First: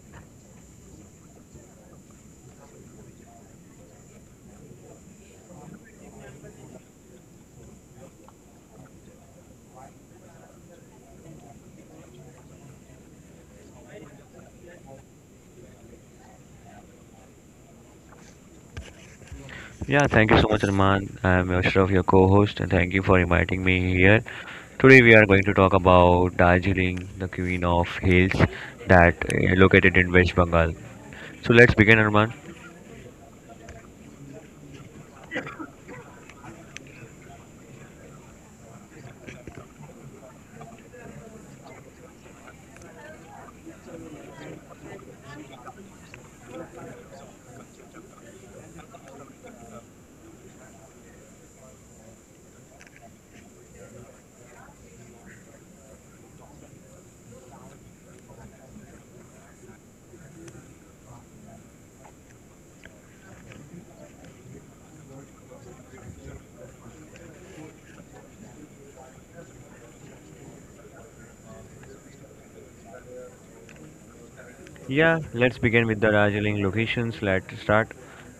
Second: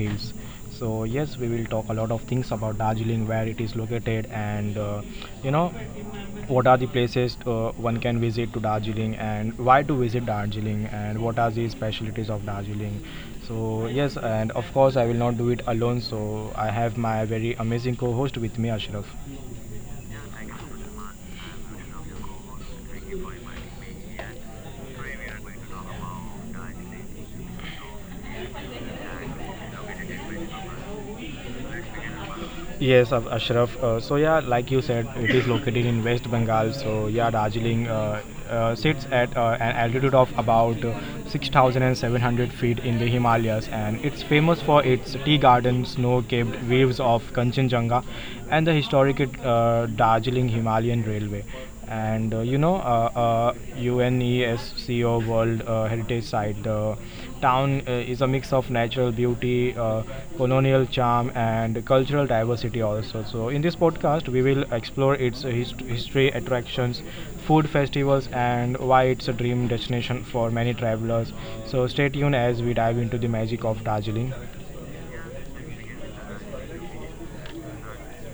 Hills. So yes, we will talk a lot of things about Darjeeling, where it is located, and you know what are the places one can visit to Darjeeling and why to visit Darjeeling and what are the specialties of Darjeeling. So yes, and of course I will not do it alone. So I have my very amazing co-host with me, Ashraf. Yeah, thank you so much, Arman. I'm Ashraf, your co-host, and thank you for inviting me here. Today we are going to talk about Darjeeling, the queen of hills that located in West Bengal. So let's begin, Arman. Yes, Ashraf. So yeah, like you said, it is located in West Bengal. So yeah, Darjeeling sits at an altitude of about 6,700 feet in the Himalayas, and it's famous for its tea garden, snow-capped waves of Kanchenjunga, and the historic Darjeeling Himalayan Railway. And UNESCO World Heritage Site. The town is a mix of natural beauty, colonial charm, and cultural diversity also. So, in this podcast, we will explore its history, attractions, food festivals, and why it's a dream destination for many travelers. So, stay tuned as we dive into the magic of Darjeeling. Yeah, let's begin with the Darjeeling locations. Let's start.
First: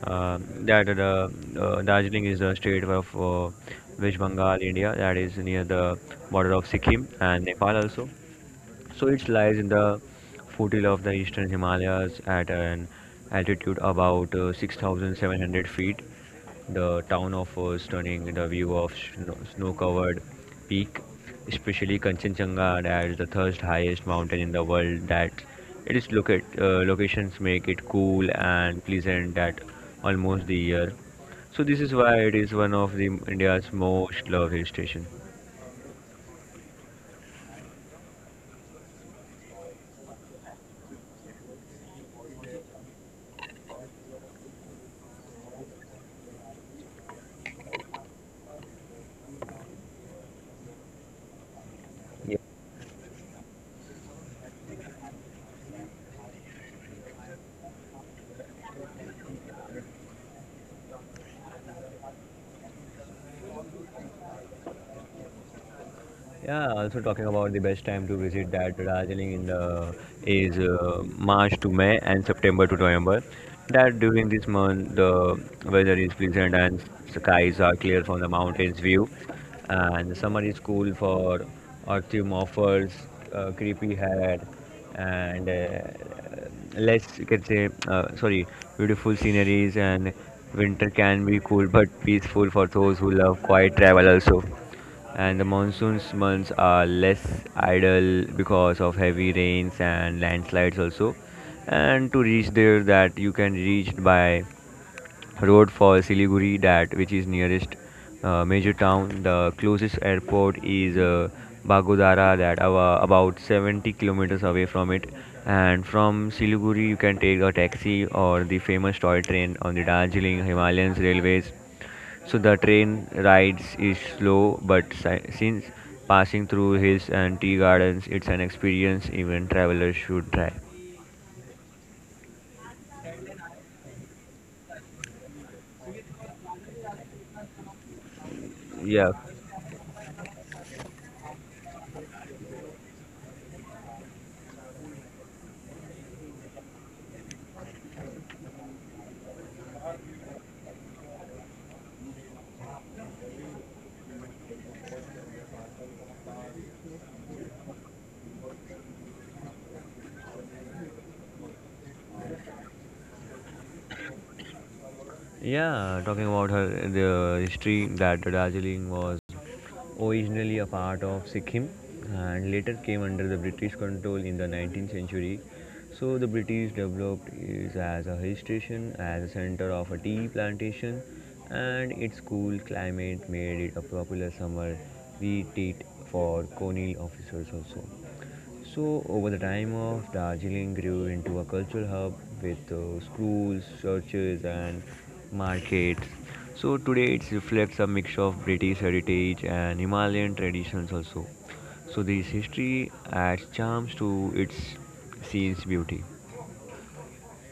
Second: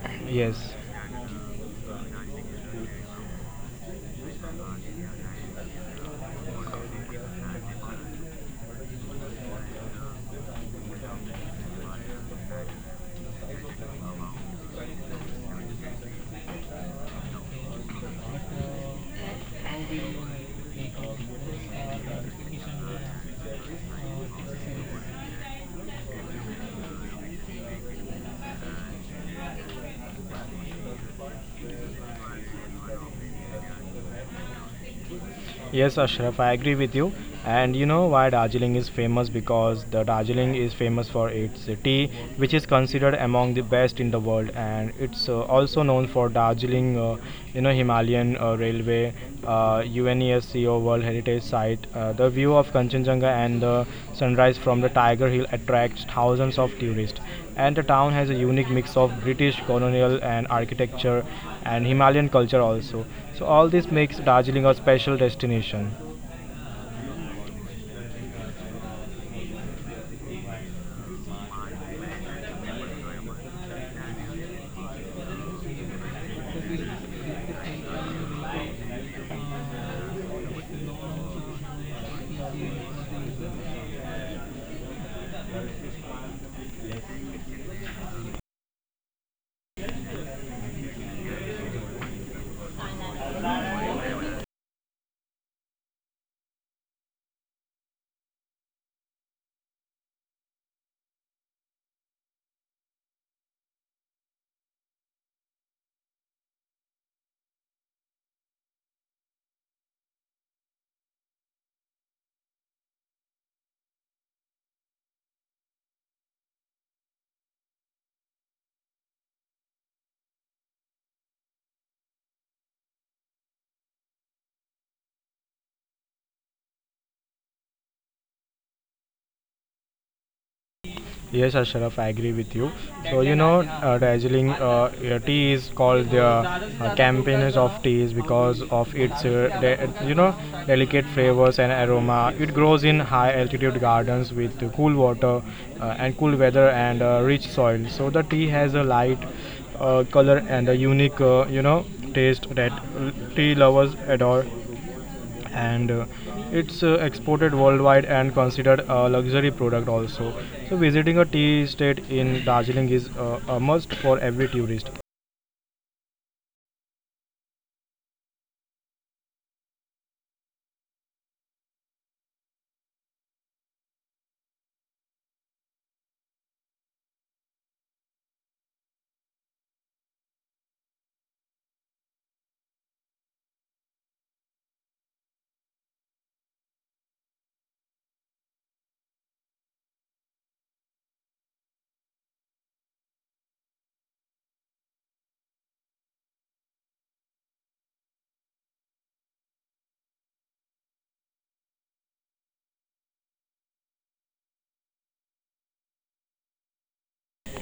Yes. That Darjeeling is a state of West Bengal, India, that is near the border of Sikkim and Nepal also. So it lies in the foothill of the eastern Himalayas at an altitude about 6,700 feet. The town offers stunning the view of snow covered peak, especially Kanchenjunga as the third highest mountain in the world that it is locate, locations make it cool and pleasant at almost the year. So this is why it is one of the India's most loved hill station. Yes, Ashraf, I agree with you. And you know why Darjeeling is famous? Because the Darjeeling is famous for its tea, which is considered among the best in the world, and it's also known for Darjeeling, Himalayan Railway, UNESCO World Heritage Site. The view of Kanchenjunga and the sunrise from the Tiger Hill attracts thousands of tourists. And the town has a unique mix of British colonial and architecture and Himalayan culture also. So all this makes Darjeeling a special destination. Yeah, also talking about the best time to visit that Darjeeling in the is March to May and September to November. That during this month the weather is pleasant and skies are clear from the mountains view, and summer is cool for autumn offers creepy hair and less you can say sorry, beautiful sceneries, and winter can be cool but peaceful for those who love quiet travel also, and the monsoons months are less idle because of heavy rains and landslides also. And to reach there, that you can reach by road for siliguri that which is nearest major town. The closest airport is bagodara that about 70 kilometers away from it, and from siliguri you can take a taxi or the famous toy train on the darjeeling himalayas railways. So the train rides is slow, but since passing through hills and tea gardens, it's an experience even travelers should try. Yes, Ashraf, I agree with you. So, you know, Darjeeling tea is called the campaigners of teas because of Yeah. its, delicate flavors and aroma. It grows in high altitude gardens with cool water and cool weather and rich soil. So, the tea has a light color and a unique, taste that tea lovers adore and it's exported worldwide and considered a luxury product also. So visiting a tea estate in Darjeeling is a must for every tourist. Yeah, talking about her the history that Darjeeling was originally a part of Sikkim and later came under the British control in the 19th century. So the British developed it as a hill station, as a center of a tea plantation, and its cool climate made it a popular summer retreat for colonial officers also. So, over the time of Darjeeling grew into a cultural hub with schools, churches, and markets. So, today it reflects a mix of British heritage and Himalayan traditions also. So, this history adds charms to its scene's beauty.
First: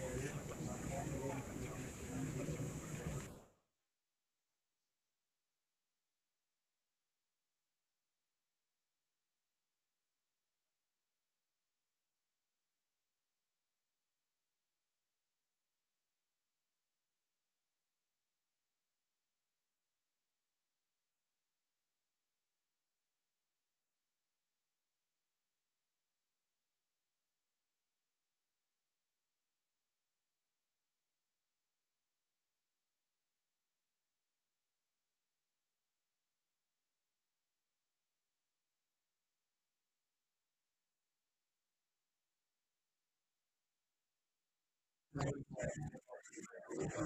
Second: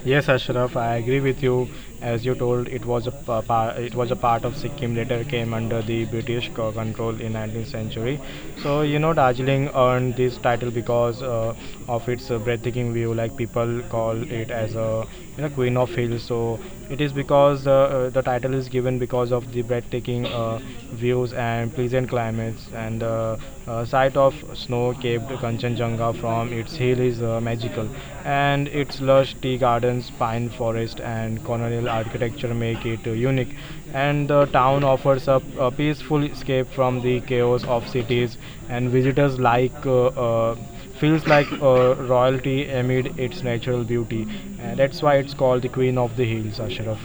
Yes, Ashraf, I agree with you. As you told, it was a pa- pa- it was a part of Sikkim. Later came under the British control in 19th century. So you know, Darjeeling earned this title because of its breathtaking view. Like people call it as a, you know, Queen of Hills. So it is because the title is given because of the breathtaking views and pleasant climates and sight of snow-capped Kanchenjunga from its hill is magical, and its lush tea gardens, pine forest, and colonial architecture make it unique. And the town offers a peaceful escape from the chaos of cities, and visitors like feels like royalty amid its natural beauty. And that's why it's called the Queen of the Hills, Ashraf.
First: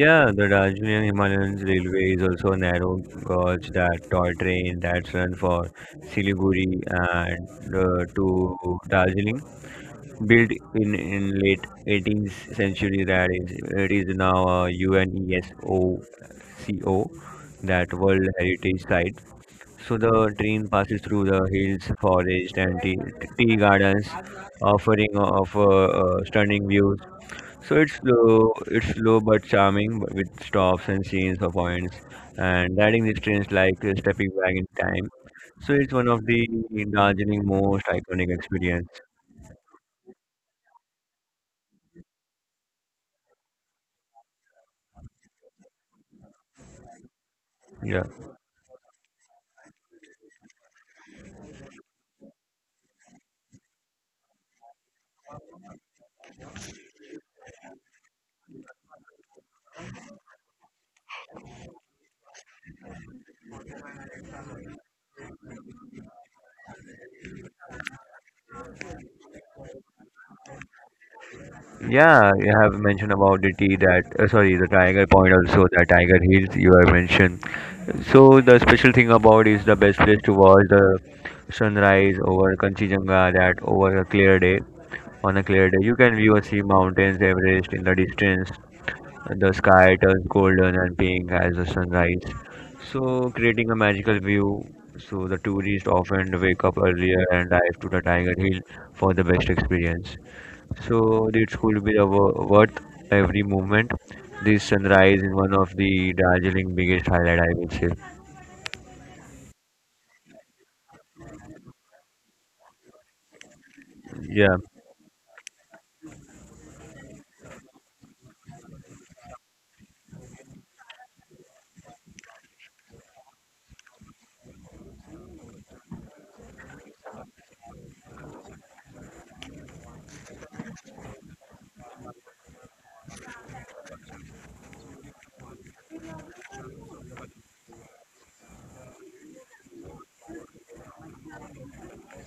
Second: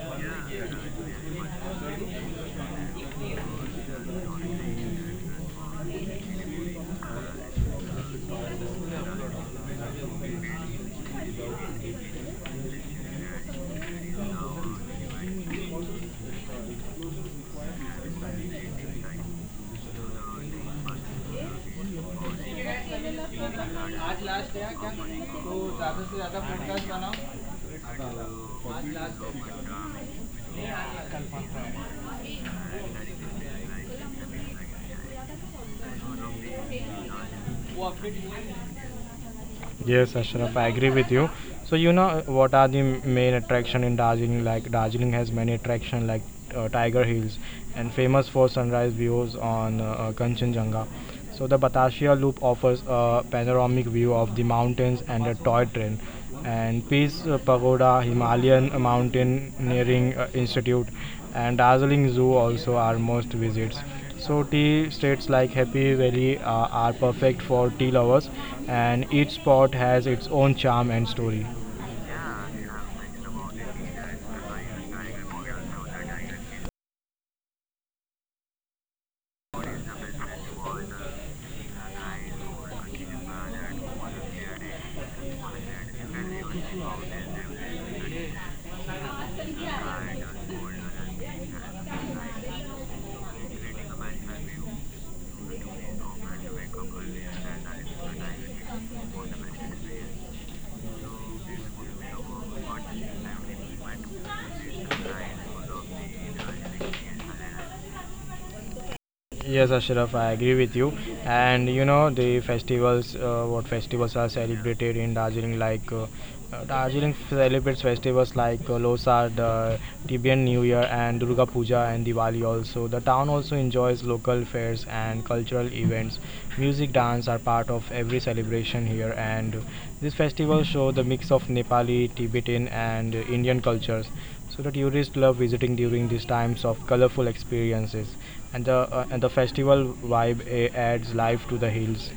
Yeah, the Darjeeling Himalayans Railway is also a narrow gauge that toy train that's run for Siliguri and to Darjeeling. Built in late 18th century that is it is now a UNESCO that World Heritage Site. So the train passes through the hills, forest and tea gardens, offering of stunning views. So it's slow but charming, but with stops and scenes of points. And riding these trains like stepping back in time. So it's one of the Darjeeling most iconic experience. Yes, Ashraf, I agree with you. So you know what are the main attraction in Darjeeling? Like Darjeeling has many attraction like Tiger Hills and Yeah. famous for sunrise views on Kanchenjunga. So the Batashia Loop offers a panoramic view of the mountains and a toy train and Peace Pagoda, Himalayan Mountaineering Institute, and Darjeeling Zoo also are most visits. So tea states like Happy Valley are perfect for tea lovers, and each spot has its own charm and story. Yeah, you have mentioned about the tea that sorry, the Tiger Point also the Tiger Hills you have mentioned. So the special thing about is the best place to watch the sunrise over Kanchenjunga that over a clear day. On a clear day, you can view or see mountains, Everest in the distance. The sky turns golden and pink as the sun rises, so creating a magical view. So the tourists often wake up earlier and dive to the Tiger Hill for the best experience. So it could be the worth every moment. This sunrise is one of the Darjeeling biggest highlight, I would say. Yes, Ashraf, I agree with you. And you know the festivals, what festivals are Yeah. celebrated in Darjeeling? Like Darjeeling celebrates festivals like Losar, the Tibetan New Year, and Durga Puja and Diwali. Also, the town also enjoys local fairs and cultural events. Music, dance are part of every celebration here, and these festivals show the mix of Nepali, Tibetan, and Indian cultures. So the tourists love visiting during these times of colorful experiences and the festival vibe adds life to the hills.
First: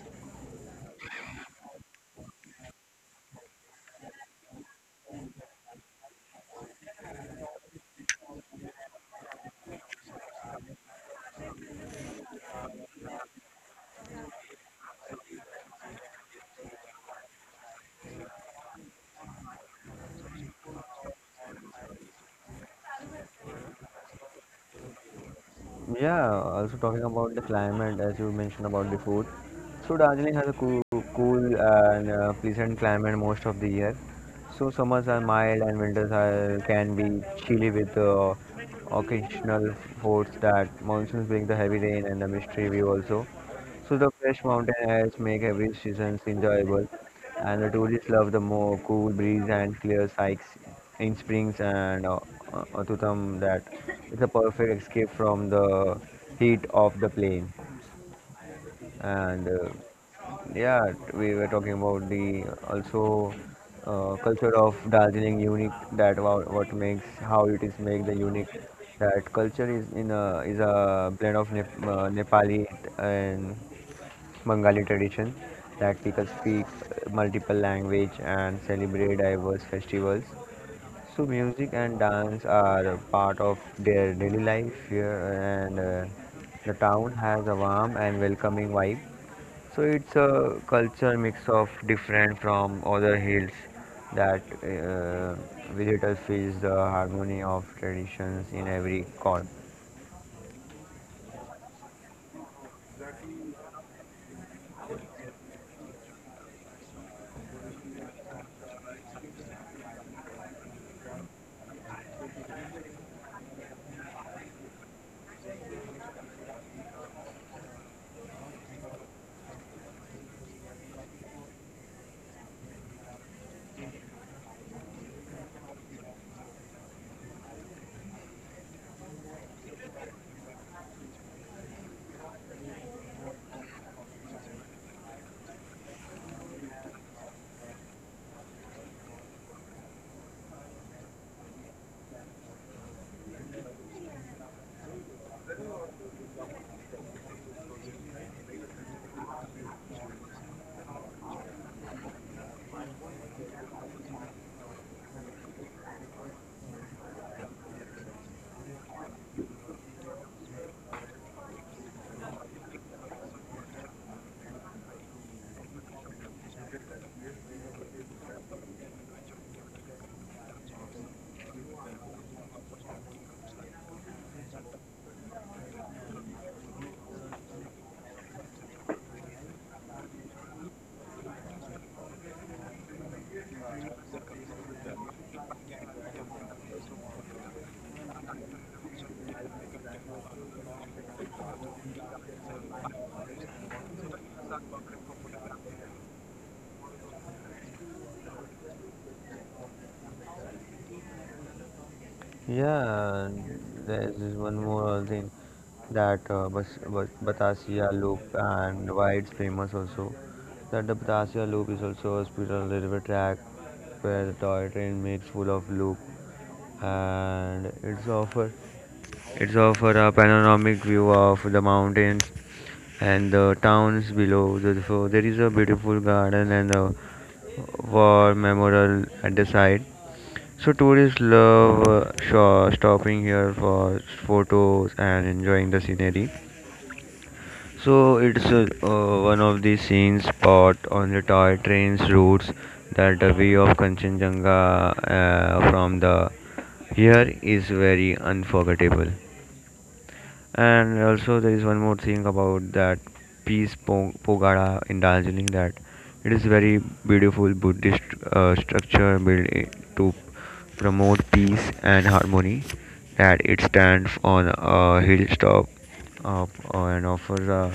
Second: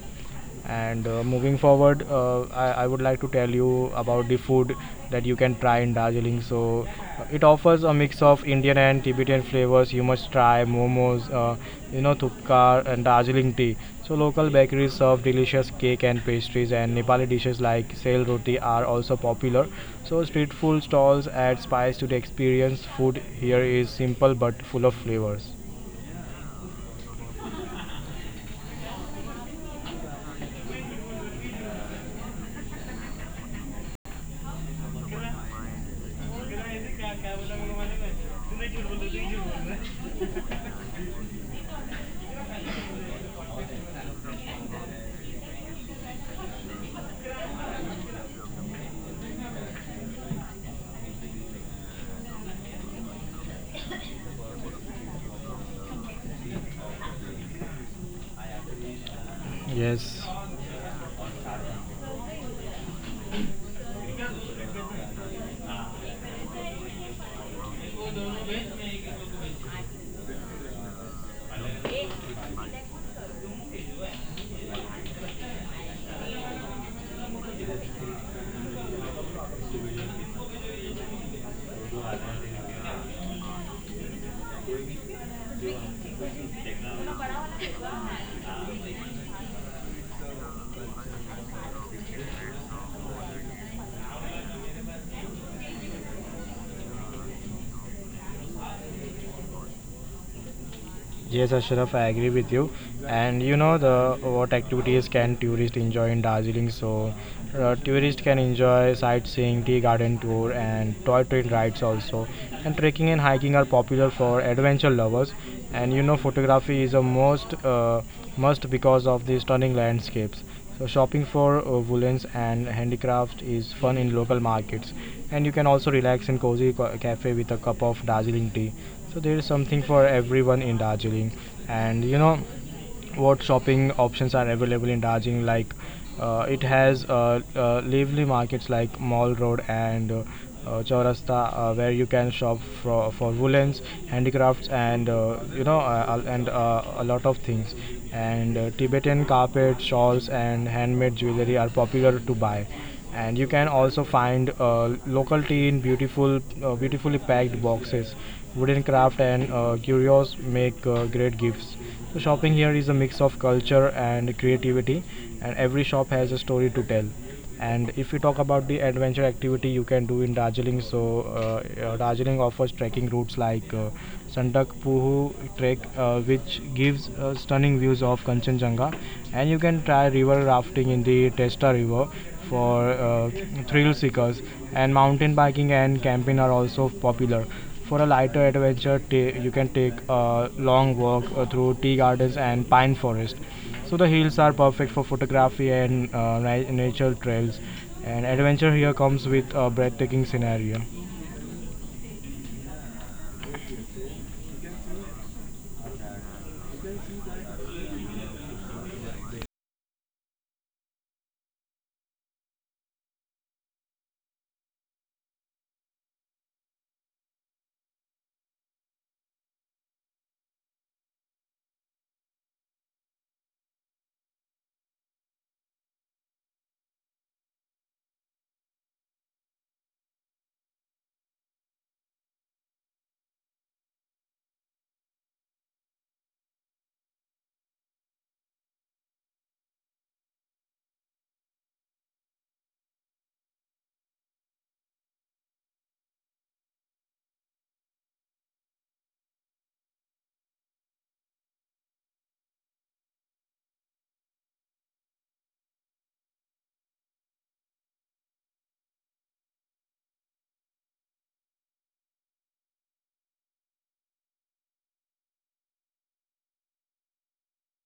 And moving forward, I would like to tell you about the food that you can try in Darjeeling. So it offers a mix of Indian and Tibetan flavors. You must try momos, thupkar and Darjeeling tea. So local bakeries serve delicious cake and pastries, and Nepali dishes like sale roti are also popular. So street food stalls add spice to the experience. Food here is simple but full of flavors. Yeah, also talking about the climate, as you mentioned about the food. So Darjeeling has a cool and pleasant climate most of the year. So summers are mild and winters are, can be chilly with occasional forts that monsoons bring the heavy rain and the mystery view also. So the fresh mountain airs make every season enjoyable, and the tourists love the more cool breeze and clear hikes in springs and autumn. That it's a perfect escape from the heat of the plain and Yes, yeah, we were talking about the also culture of Darjeeling unique that what makes how it is make the unique, that culture is in a is a blend of Nepali and Bengali tradition that people speak multiple language and celebrate diverse festivals. So music and dance are a part of their daily life here, and the town has a warm and welcoming vibe, so it's a culture mix of different from other hills that visitors feels the harmony of traditions in every corner. yes, Ashraf, I agree with you. And you know the what activities can tourists enjoy in Darjeeling? So, tourists can enjoy sightseeing, tea garden tour, and toy train rides also. And trekking and hiking are popular for adventure lovers. And you know, photography is a most must because of the stunning landscapes. So shopping for woolens and handicrafts is fun in local markets, and you can also relax in cozy cafe with a cup of Darjeeling tea. So there is something for everyone in Darjeeling, and you know what shopping options are available in Darjeeling. Like it has lively markets like Mall Road and chaurasta where you can shop for woolens, handicrafts and a lot of things, and Tibetan carpet shawls and handmade jewelry are popular to buy. And you can also find local tea in beautifully packed boxes, wooden craft and curios make great gifts. So shopping here is a mix of culture and creativity, and every shop has a story to tell. And if you talk about the adventure activity you can do in Darjeeling, so Darjeeling offers trekking routes like Sandak Puhu Trek, which gives stunning views of Kanchenjunga, and you can try river rafting in the Teesta River for thrill seekers. And mountain biking and camping are also popular. For a lighter adventure, you can take a long walk through tea gardens and pine forest. So the hills are perfect for photography and nature trails. And adventure here comes with a breathtaking scenario. Yeah, there's this one more other thing that Batasia Loop and why it's famous also. That the Batasia Loop is also a spiritual railway track where the toy train makes full of loop, and it's offer a panoramic view of the mountains and the towns below. So there is a beautiful garden and a war memorial at the side. So tourists love stopping here for photos and enjoying the scenery. So it's one of the scenes spot on the toy trains routes that the view of Kanchenjunga from the here is very unforgettable. And also, there is one more thing about that peace Pogada in Darjeeling that it is very beautiful Buddhist structure built to promote peace and harmony. That it stands on a hilltop and offers a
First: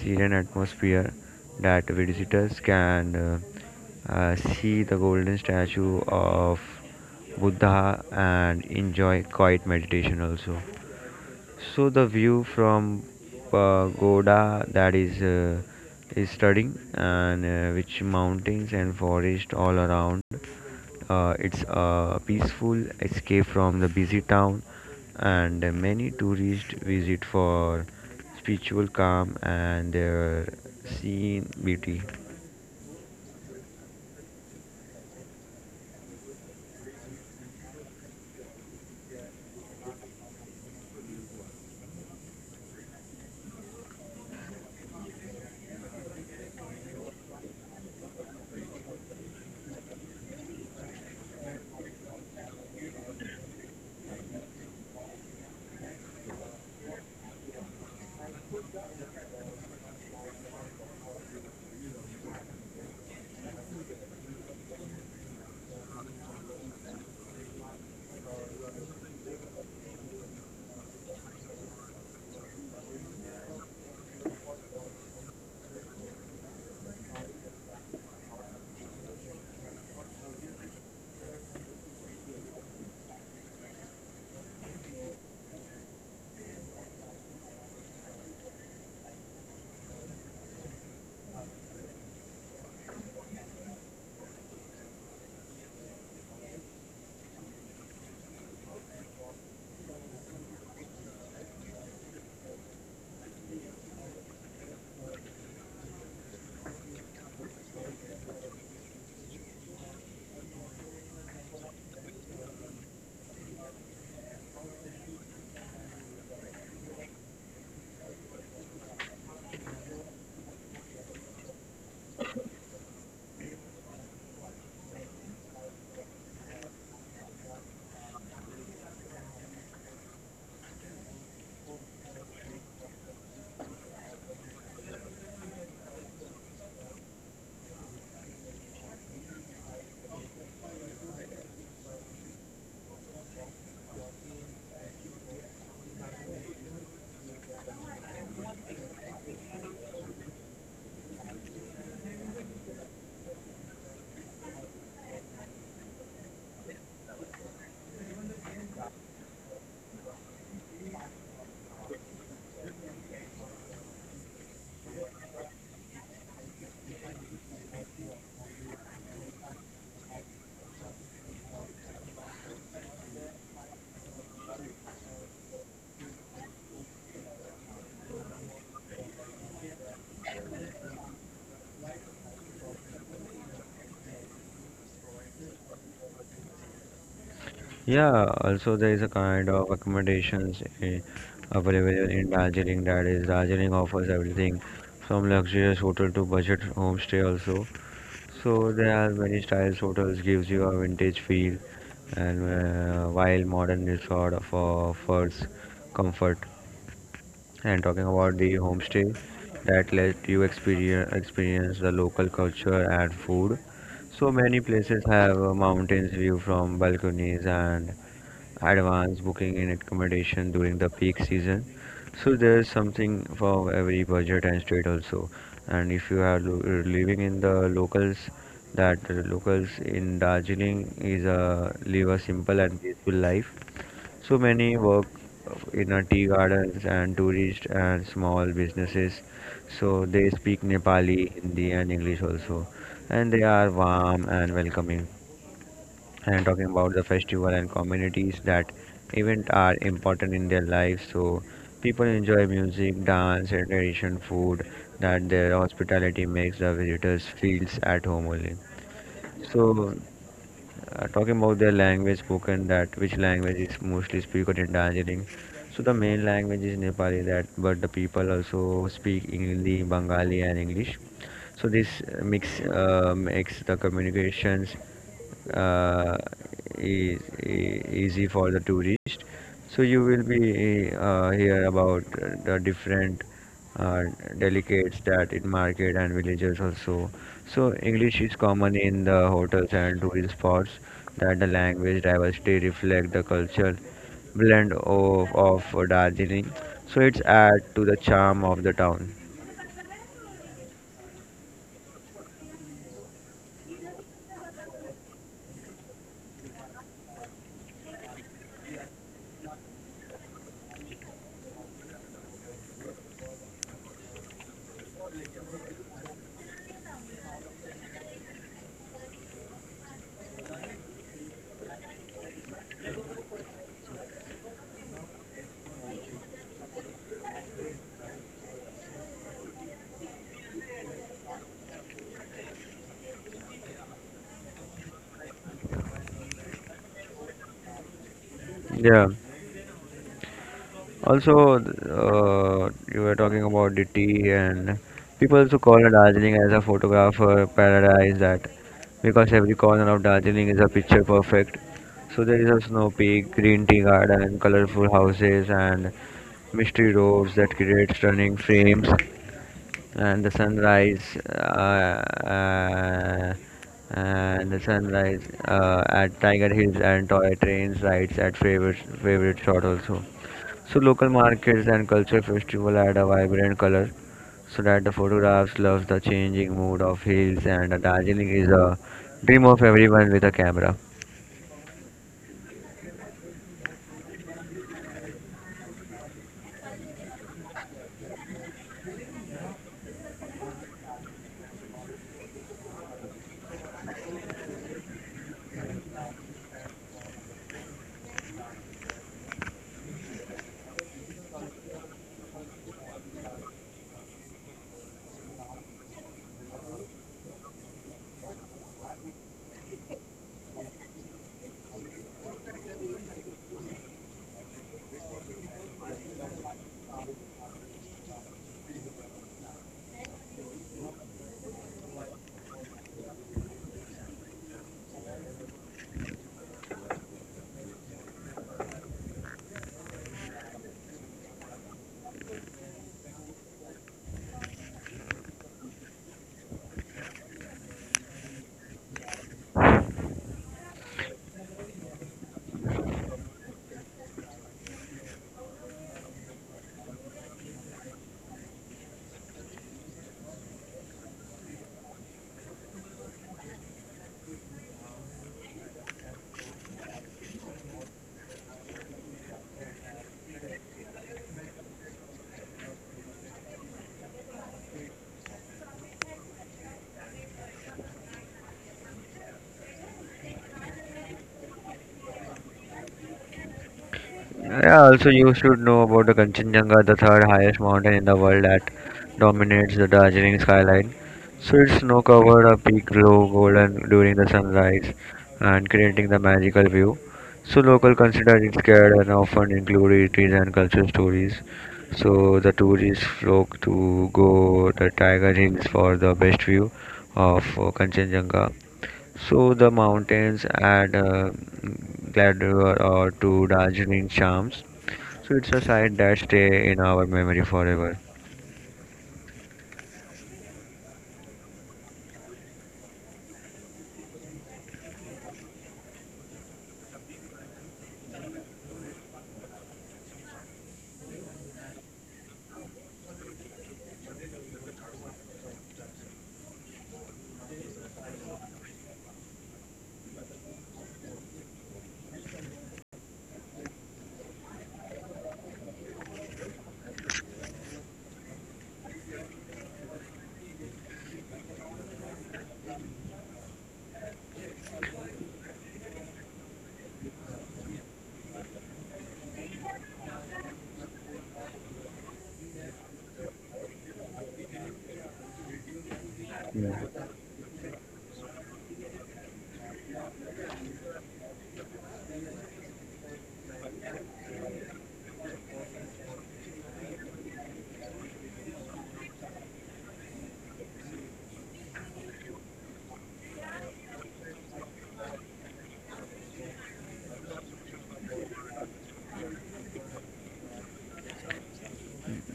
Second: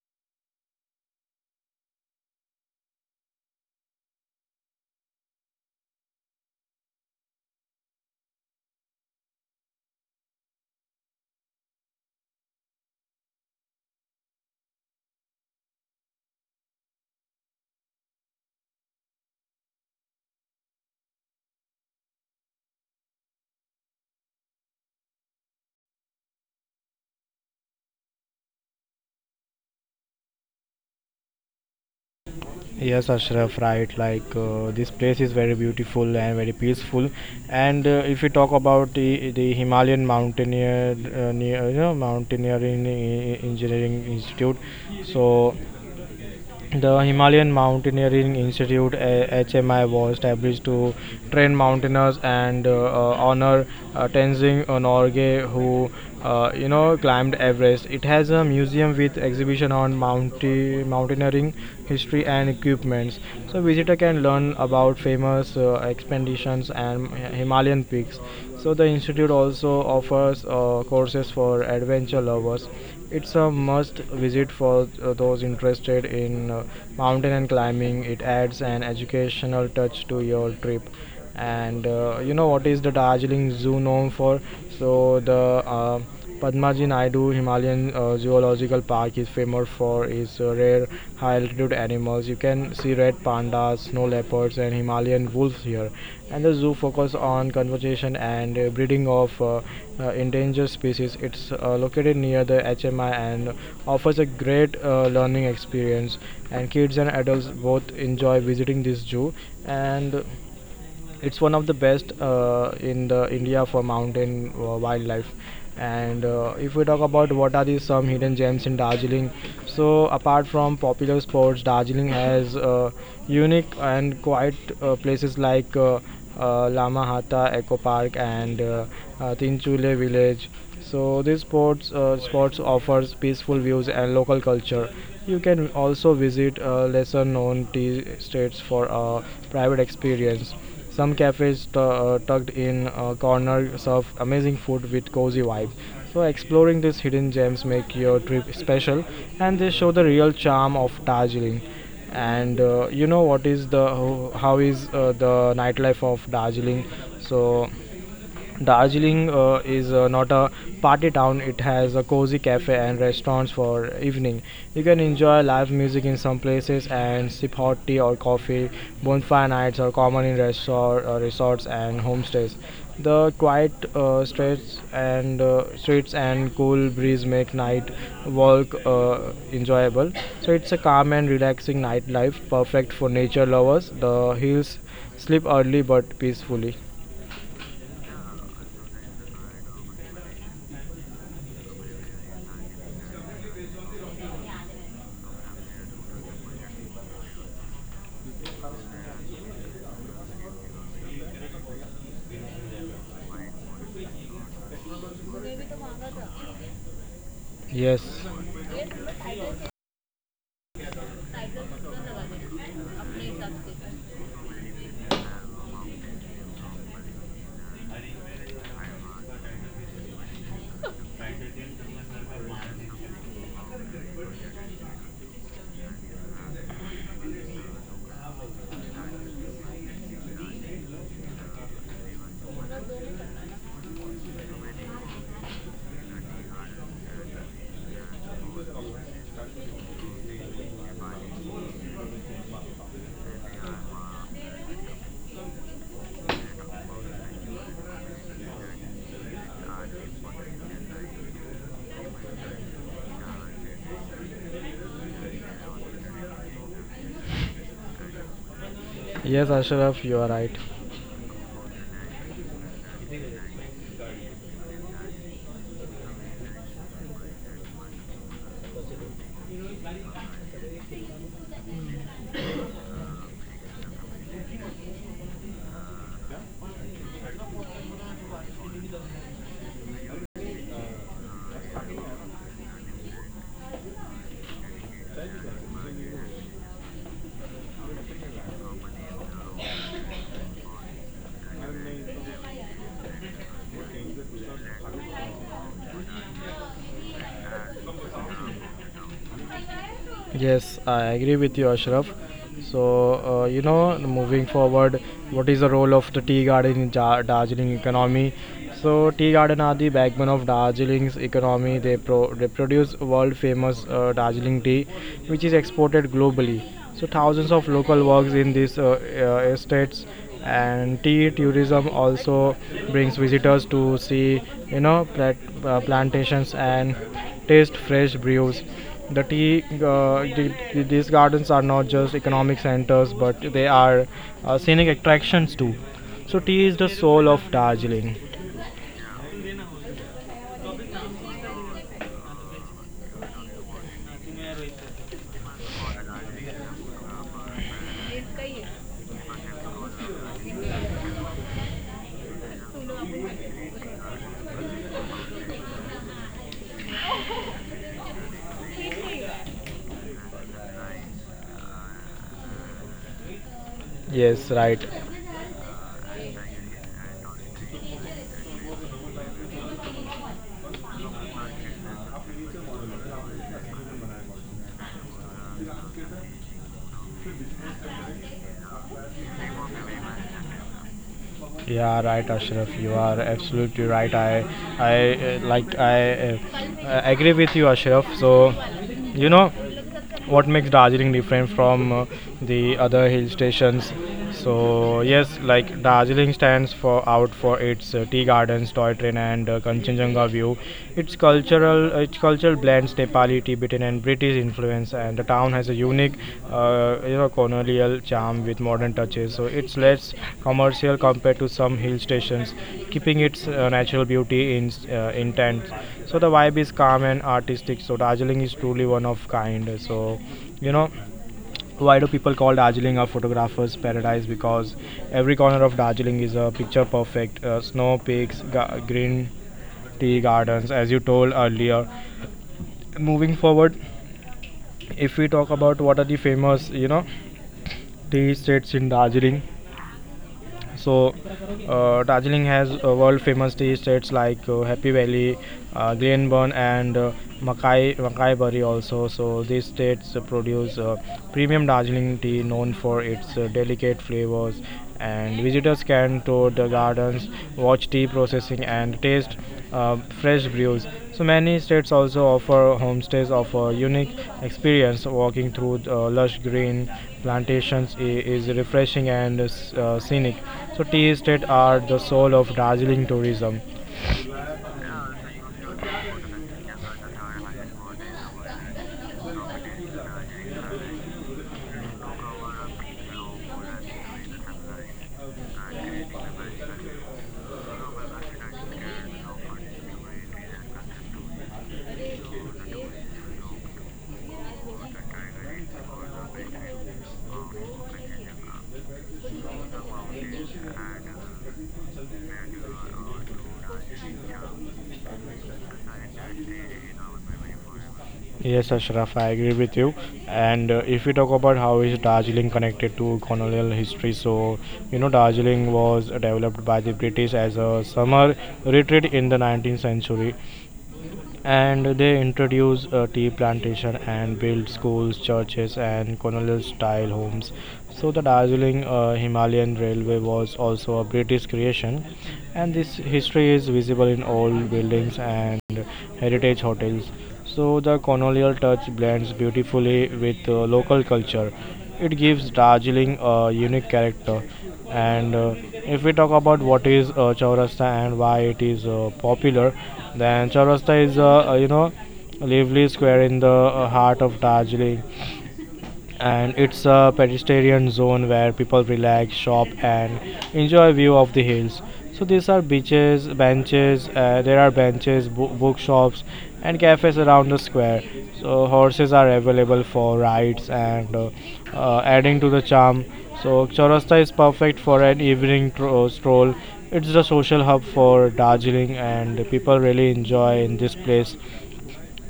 serene atmosphere that visitors can see the golden statue of Buddha and enjoy quiet meditation also. So the view from pagoda that is stunning, and which mountains and forest all around. It's a peaceful escape from the busy town, and many tourists visit for spiritual calm and their scene beauty. Yes, Ashraf, right. Like this place is very beautiful and very peaceful. And if we talk about the Himalayan mountaineer, near, you know, mountaineering engineering institute, so the Himalayan Mountaineering Institute (HMI) was established to train mountaineers and honor Tenzing Norgay, who climbed Everest. It has a museum with exhibition on mountaineering history and equipments. So visitor can learn about famous expeditions and Himalayan peaks. So the institute also offers courses for adventure lovers. It's a must visit for those interested in mountain and climbing. It adds an educational touch to your trip. And you know what is the Darjeeling Zoo known for? So the uh, Padmaji Naidu Himalayan Zoological Park is famous for its rare high altitude animals. You can see red pandas, snow leopards, and Himalayan wolves here. And the zoo focuses on conservation and breeding of endangered species. It's located near the HMI and offers a great learning experience. And kids and adults both enjoy visiting this zoo. And it's one of the best in the India for mountain wildlife. And if we talk about what are the some hidden gems in Darjeeling, so apart from popular sports Darjeeling has unique and quiet places like lama eco park and tinchule village. So these sports spots offers peaceful views and local culture. You can also visit lesser known tea estates for a private experience. Some cafes tucked in corners serve amazing food with cozy vibe. So exploring these hidden gems make your trip special, and they show the real charm of Darjeeling. And what is the how is the nightlife of Darjeeling? So Darjeeling is not a party town. It has a cozy cafe and restaurants for evening. You can enjoy live music in some places and sip hot tea or coffee. Bonfire nights are common in resorts and homestays. The quiet streets and cool breeze make night walk enjoyable. So it's a calm and relaxing nightlife, perfect for nature lovers. The hills sleep early but peacefully. Yeah, also there is a kind of accommodations eh, available in Darjeeling. That is, Darjeeling offers everything from luxurious hotel to budget homestay also. So there are many styles. Hotels gives you a vintage feel, and while modern resort for offers comfort, and talking Yes. about the homestay that let you experience the local culture and food. So many places have a mountains view from balconies and advanced booking in accommodation during the peak season. So there's something for every budget and state also. And if you are living in the locals, that locals in Darjeeling is a live a simple and peaceful life, so many work in a tea gardens and tourist and small businesses. So they speak Nepali, Hindi and English also. And they are warm and welcoming. And talking about the festival and communities that event are important in their life. So people enjoy music, dance and tradition food that their hospitality makes the visitors feels at home only. Yes, So Ashraf, you are right. Talking about their language spoken that which language is mostly spoken in Darjeeling, so the main language is Nepali that, but the people also speak Hindi, Bengali and English. So this mix makes the communications uh, e- easy for the tourist. So you will be hear about the different uh, delicates that in market and villages also. So English is common in the hotels and tourist spots that the language diversity reflect the culture blend of Darjeeling, so it's add to the charm of the town. Yes, I agree with you, Ashraf. So, moving forward, what is the role of the tea garden in Darjeeling economy? So, tea garden are the backbone of Darjeeling's economy. They produce world famous Darjeeling tea, which is exported globally. So, thousands of local works in these estates and tea tourism also brings visitors to see you know plat- plantations and taste fresh brews. These gardens are not just economic centers, but they are scenic attractions too. So tea is the soul of Darjeeling. Yeah. Also, you were talking about the tea, and people also call Darjeeling as a photographer paradise. That because every corner of Darjeeling is a picture perfect. So there is a snow peak, green tea garden, colorful houses, and mystery roads that create stunning frames. And the uh, Yes, right. sunrise at Tiger Hills and toy trains rides at favorite shot also. So local markets and culture festival add a vibrant color, so that the photographs love the changing mood of hills, and Darjeeling is a dream of everyone with a camera. Yeah, right, Ashraf. You are absolutely right. I agree with you, Ashraf. So, you know, what makes Darjeeling different from the other hill stations? So yes, like Darjeeling stands for out for its tea gardens, toy train, and Kanchenjunga view. Its culture blends Nepali, Tibetan, and British influence, and the town has a unique, colonial charm with modern touches. So it's less commercial compared to some hill stations, keeping its natural beauty in intact. So the vibe is calm and artistic. So Darjeeling is truly one of kind. You know. Why do people call Darjeeling a photographer's paradise? Because every corner of Darjeeling is a picture perfect. Snow peaks, green tea gardens, as you told earlier. Moving forward, if we talk about what are the famous, you know, tea estates in Darjeeling. So, Darjeeling has world famous tea estates like Happy Valley, Glenburn, and Mackay also. So, these states produce premium Darjeeling tea known for its delicate flavors. And visitors can tour the gardens, watch tea processing, and taste fresh brews. So many states also offer homestays of a unique experience. Walking through lush green plantations is refreshing and scenic. So tea estate are the soul of Darjeeling tourism. Yeah, also you should know about the Kanchenjunga, the third highest mountain in the world, that dominates the Darjeeling skyline. So its snow covered a peak glow golden during the sunrise and creating the magical view. So local consider it scared and often include retreats and cultural stories. So the tourists flock to go the Tiger Hills for the best view of Kanchenjunga. So the mountains add Gladwell or to Darjeeling charms. So it's a side that stay in our memory forever. Yes, Ashraf, I agree with you. And if we talk about how is Darjeeling connected to colonial history, so you know Darjeeling was developed by the British as a summer retreat in the 19th century. And they introduce tea plantation and build schools, churches, and colonial-style homes. So the Darjeeling Himalayan Railway was also a British creation, and this history is visible in old buildings and heritage hotels. So the colonial touch blends beautifully with local culture. It gives Darjeeling a unique character. And if we talk about what is Chaurasta and why it is popular, then Chaurasta is a lively square in the heart of Darjeeling, and it's a pedestrian zone where people relax, shop, and enjoy view of the hills. So these are beaches, benches. There are bookshops, and cafes around the square. So horses are available for rides and adding to the charm. So Chaurasta is perfect for an evening stroll. It's the social hub for Darjeeling, and people really enjoy in this place.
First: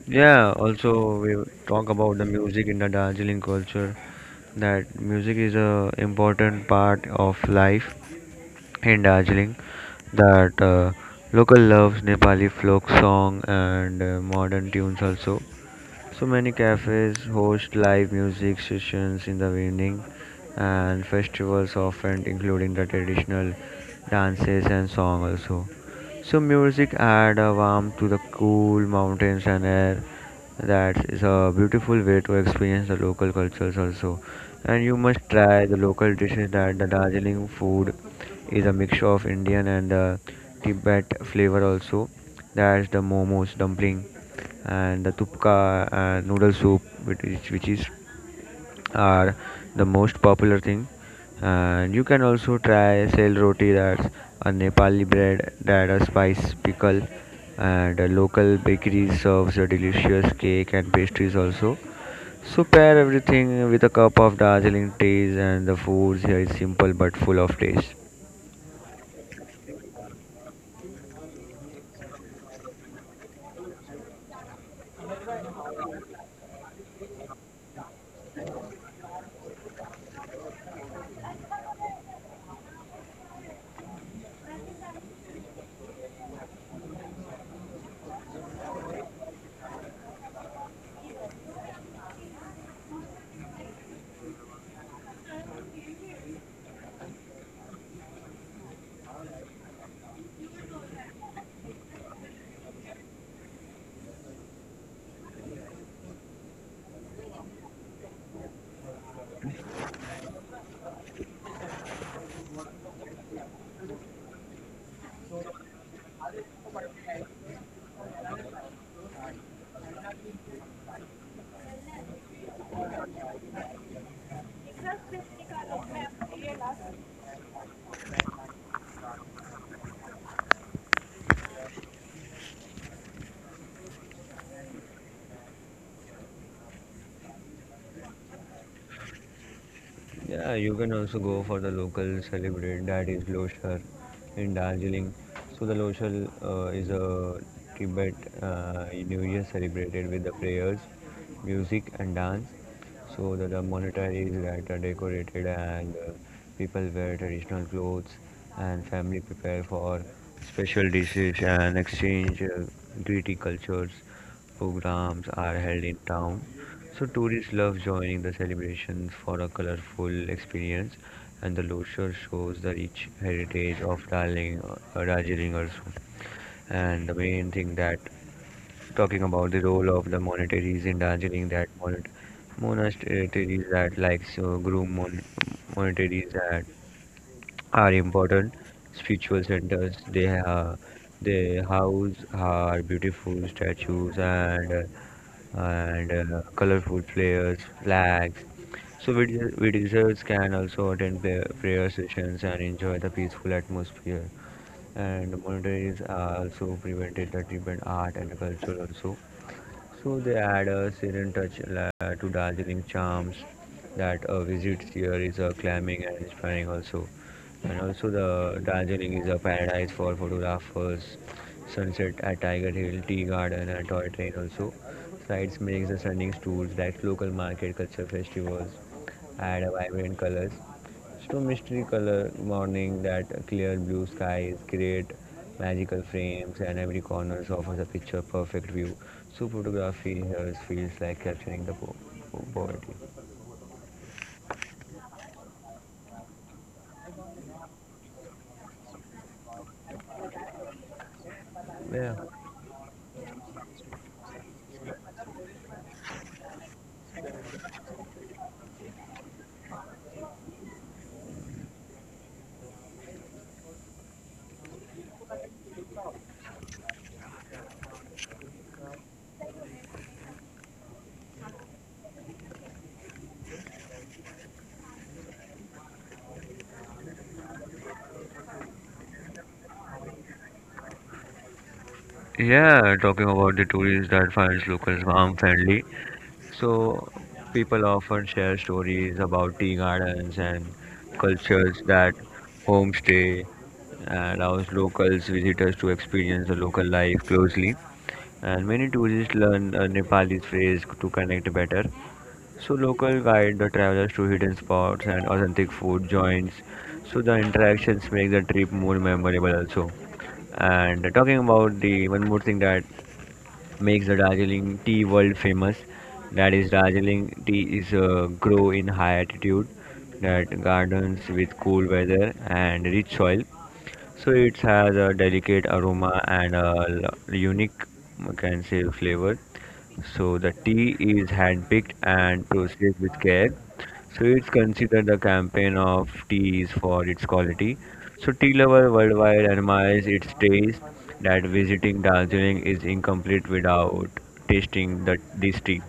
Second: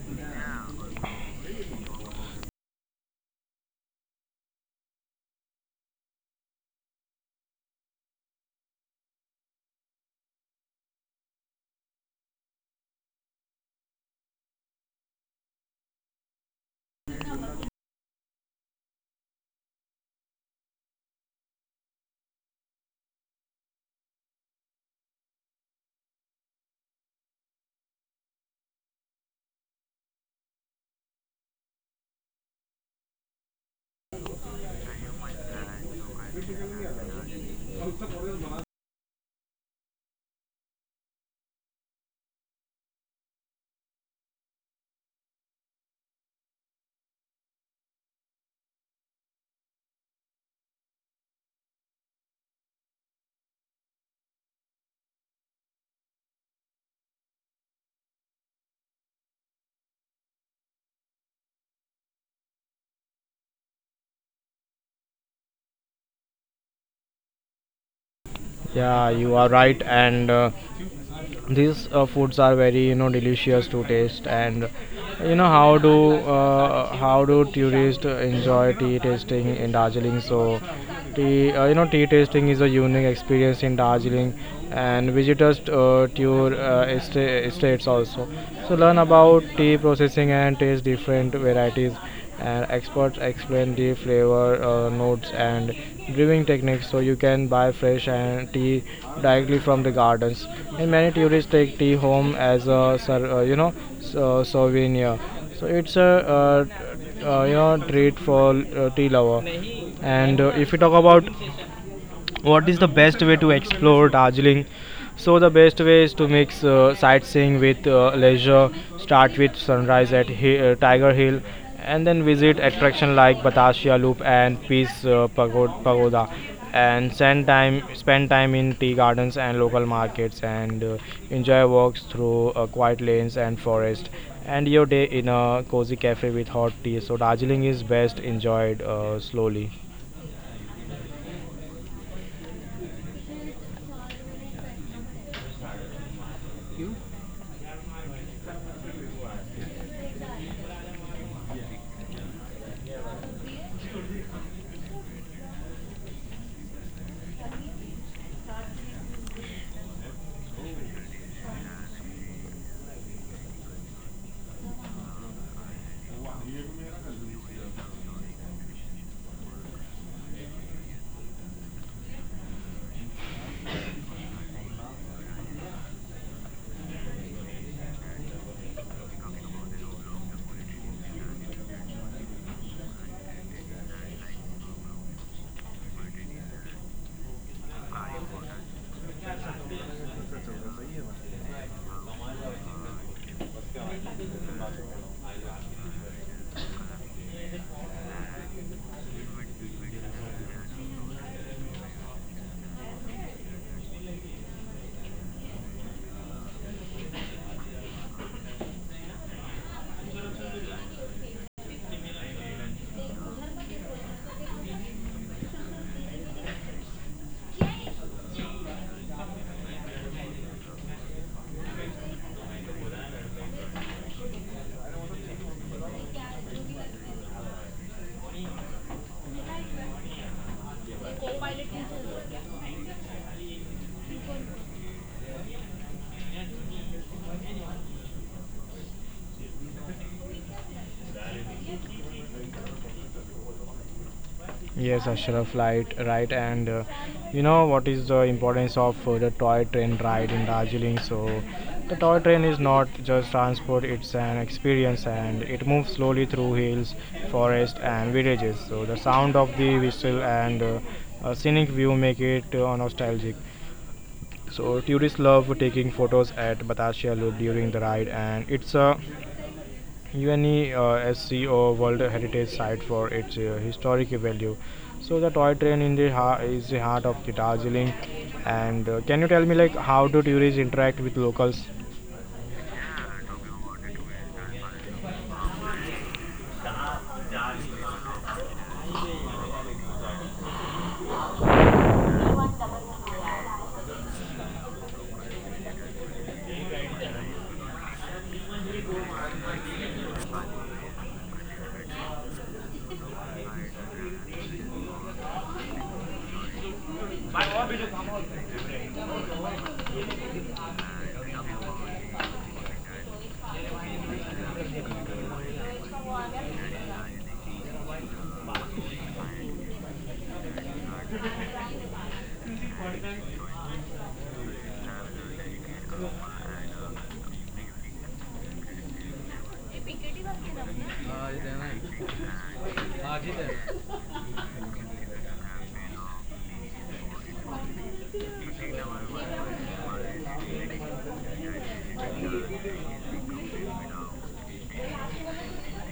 Yeah, also we talk about the music in the Darjeeling culture, that music is a important part of life in Darjeeling that local loves Nepali folk song and modern tunes also. So many cafes host live music sessions in the evening, and festivals often including the traditional dances and song also. So music add a warmth to the cool mountains and air. That is a beautiful way to experience the local cultures also. And you must try the local dishes, that the Darjeeling food is a mixture of Indian and Tibet flavor also. That's the momos dumpling and the tupka and noodle soup, which is are the most popular thing. And you can also try sel roti, that's a nepali bread, that a spice pickle, and a local bakery serves a delicious cake and pastries also. So pair everything with a cup of Darjeeling teas, and the foods here is simple but full of taste. Yeah, you are right, and these foods are very you know delicious to taste. And you know how do tourists enjoy tea tasting in Darjeeling? So tea you know tea tasting is a unique experience in Darjeeling, and visitors tour estates also, so learn about tea processing and taste different varieties, and experts explain the flavor notes and brewing techniques. So you can buy fresh and tea directly from the gardens, and many tourists take tea home as a uh, you know souvenir. So it's a treat for tea lover. And if you talk about what is the best way to explore Darjeeling? So the best way is to mix sightseeing with leisure. Start with sunrise at Tiger Hill, and then visit attractions like Batasia Loop and Pagoda, and spend time in tea gardens and local markets, and enjoy walks through quiet lanes and forest. And your day in a cozy cafe with hot tea. So Darjeeling is best enjoyed slowly. Yeah, you can also go for the local celebrate that is Loshar in Darjeeling. So the Loshar is a Tibet New Year, celebrated with the prayers, music and dance. So the monasteries that are decorated, and people wear traditional clothes, and family prepare for special dishes and exchange greedy cultures. Programs are held in town, so tourists love joining the celebrations for a colorful experience, and the Locher shows the rich heritage of Darling, Darjeeling also. And the main thing that, talking about the role of the monasteries in Darjeeling, that monasteries that, like, so groom monasteries that are important spiritual centers. They have, they house are beautiful statues and colorful flares, flags. So visitors can also attend prayer sessions and enjoy the peaceful atmosphere. And monasteries are also prevented the treatment art and culture also. So they add a serene touch to Darjeeling charms, that a visit here is climbing and inspiring also. And also the Darjeeling is a paradise for photographers. Sunset at Tiger Hill, Tea Garden and Toy Train also. Sites makes the stunning tours, like local market culture festivals add a vibrant colors. So mystery color morning, that clear blue skies create magical frames, and every corner offers a picture perfect view. So photography here feels like capturing the poverty. Yes, Ashraf, right, right, and you know what is the importance of the toy train ride in Darjeeling? So, the toy Yeah. train is not just transport; it's an experience, and it moves slowly through hills, forest, and villages. So, the sound of the whistle and a scenic view make it nostalgic. So, tourists love taking photos at Batasha Loop during the ride, and it's a UNESCO World Heritage Site for its historic value. So the toy train is the heart of the Darjeeling. And can you tell me like how do tourists interact with locals? Yeah, talking about the tourists that finds locals warm, friendly. So people often share stories about tea gardens and cultures, that homestay allows locals visitors to experience the local life closely. And many tourists learn Nepali phrase to connect better. So local guide the travelers to hidden spots and authentic food joints. So the interactions make the trip more memorable also. And talking about the one more thing that makes the Darjeeling tea world famous, that is Darjeeling tea is grow in high altitude, that gardens with cool weather and rich soil. So it has a delicate aroma and a unique, we can say, flavor. So the tea is handpicked and processed with care. So it's considered the campaign of teas for its quality. So tea lover worldwide admires its taste. That visiting Darjeeling is incomplete without tasting the this tea.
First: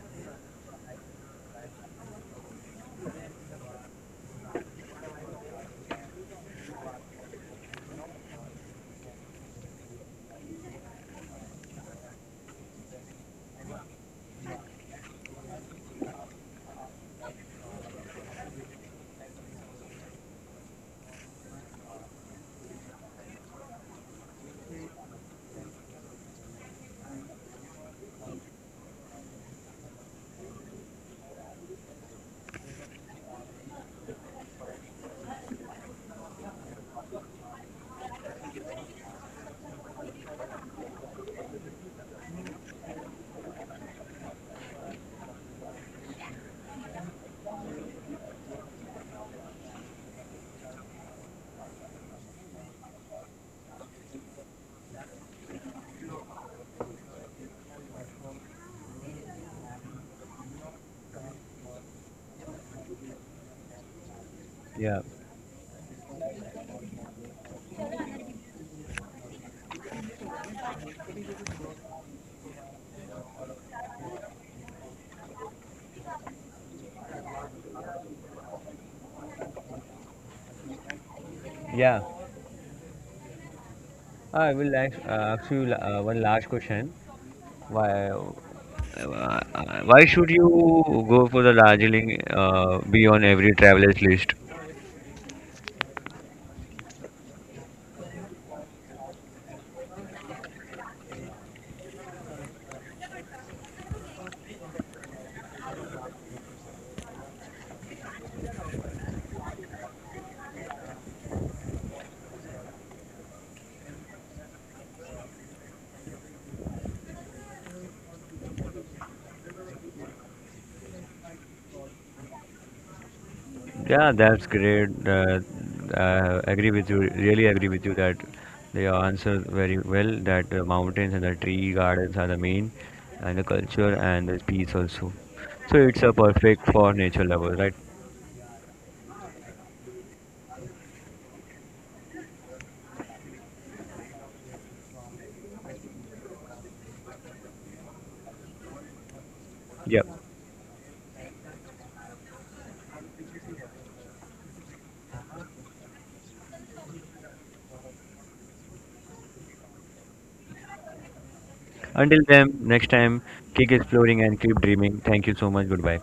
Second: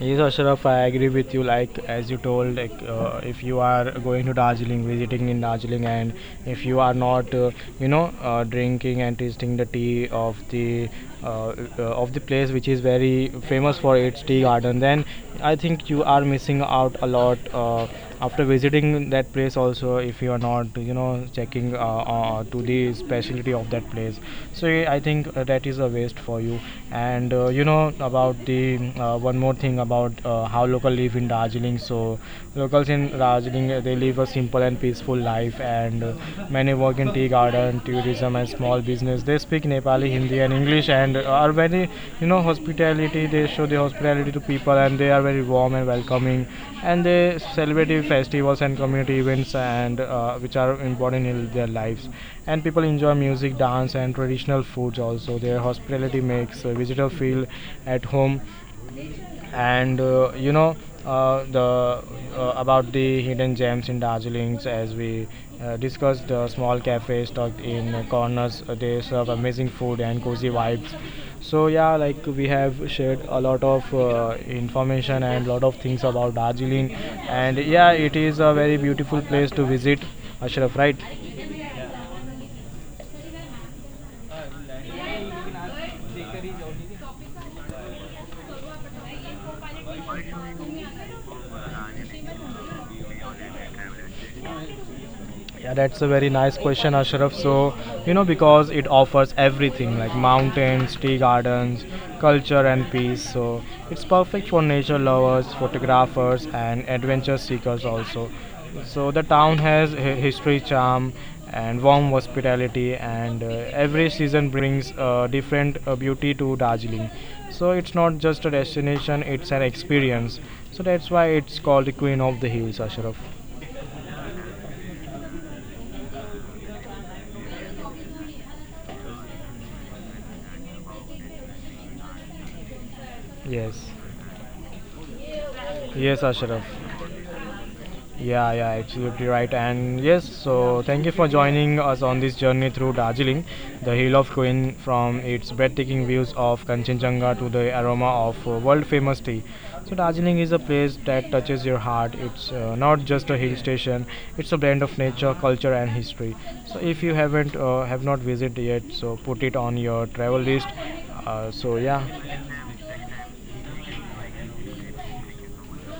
Yes, Ashraf, I agree with you. Like as you told, like if you are going to Darjeeling, visiting in Darjeeling, and if you are not drinking and tasting the tea uh, of the place which is very famous for its tea garden, then I think you are missing out a lot. After visiting that place also if you are not you know checking to the specialty of that place, so I think that is a waste for you. And you know about the one more thing about how local live in Darjeeling. So locals in Darjeeling they live a simple and peaceful life, and many work in tea garden tourism and small business. They speak Nepali, Hindi, and English, and are very, you know, hospitality. They show the hospitality to people, and they are very warm and welcoming. And they celebrate festivals and community events, and which are important in their lives. And people enjoy music, dance, and traditional foods also. Their hospitality makes a visitor feel at home. And you know the about the hidden gems in Darjeeling, as Yeah, we discussed, the small cafes tucked in corners, they serve amazing food and cozy vibes. So yeah, like we have shared a lot of information and lot of things about Darjeeling, and yeah, it is a very beautiful place to visit, Ashraf, right? yeah. I will ask, ask you one last question. Why, uh, why should you go for the Darjeeling be on every traveler's list? Yeah, that's a very nice question, Ashraf. So, you know, because it offers everything like mountains, tea gardens, culture, and peace. So, it's perfect for nature lovers, photographers, and adventure seekers also. So, the town has history, charm, and warm hospitality, and every season brings different beauty to Darjeeling. So, it's not just a destination, it's an experience. So, that's why it's called the Queen of the Hills, Ashraf. Yeah, that's great. I agree with you. Really agree with you that they answer very well. That the mountains and the tree gardens are the main, and the Yes. culture and the peace also. So it's a Yes, perfect Ashraf. for nature lovers, right? Yeah, yeah, absolutely right. And yes, so thank you for joining us on this journey through Darjeeling, the hill of Queen, from its breathtaking views of Kanchenjunga to the aroma of world famous tea. So, Yeah. Darjeeling is a place that touches your heart. It's not just a hill station, it's a blend of nature, culture, and history. So, if you haven't, have not visited yet, so put it on your travel list. So, Until yeah, then, next time, keep exploring and keep dreaming. Thank you so much. Goodbye.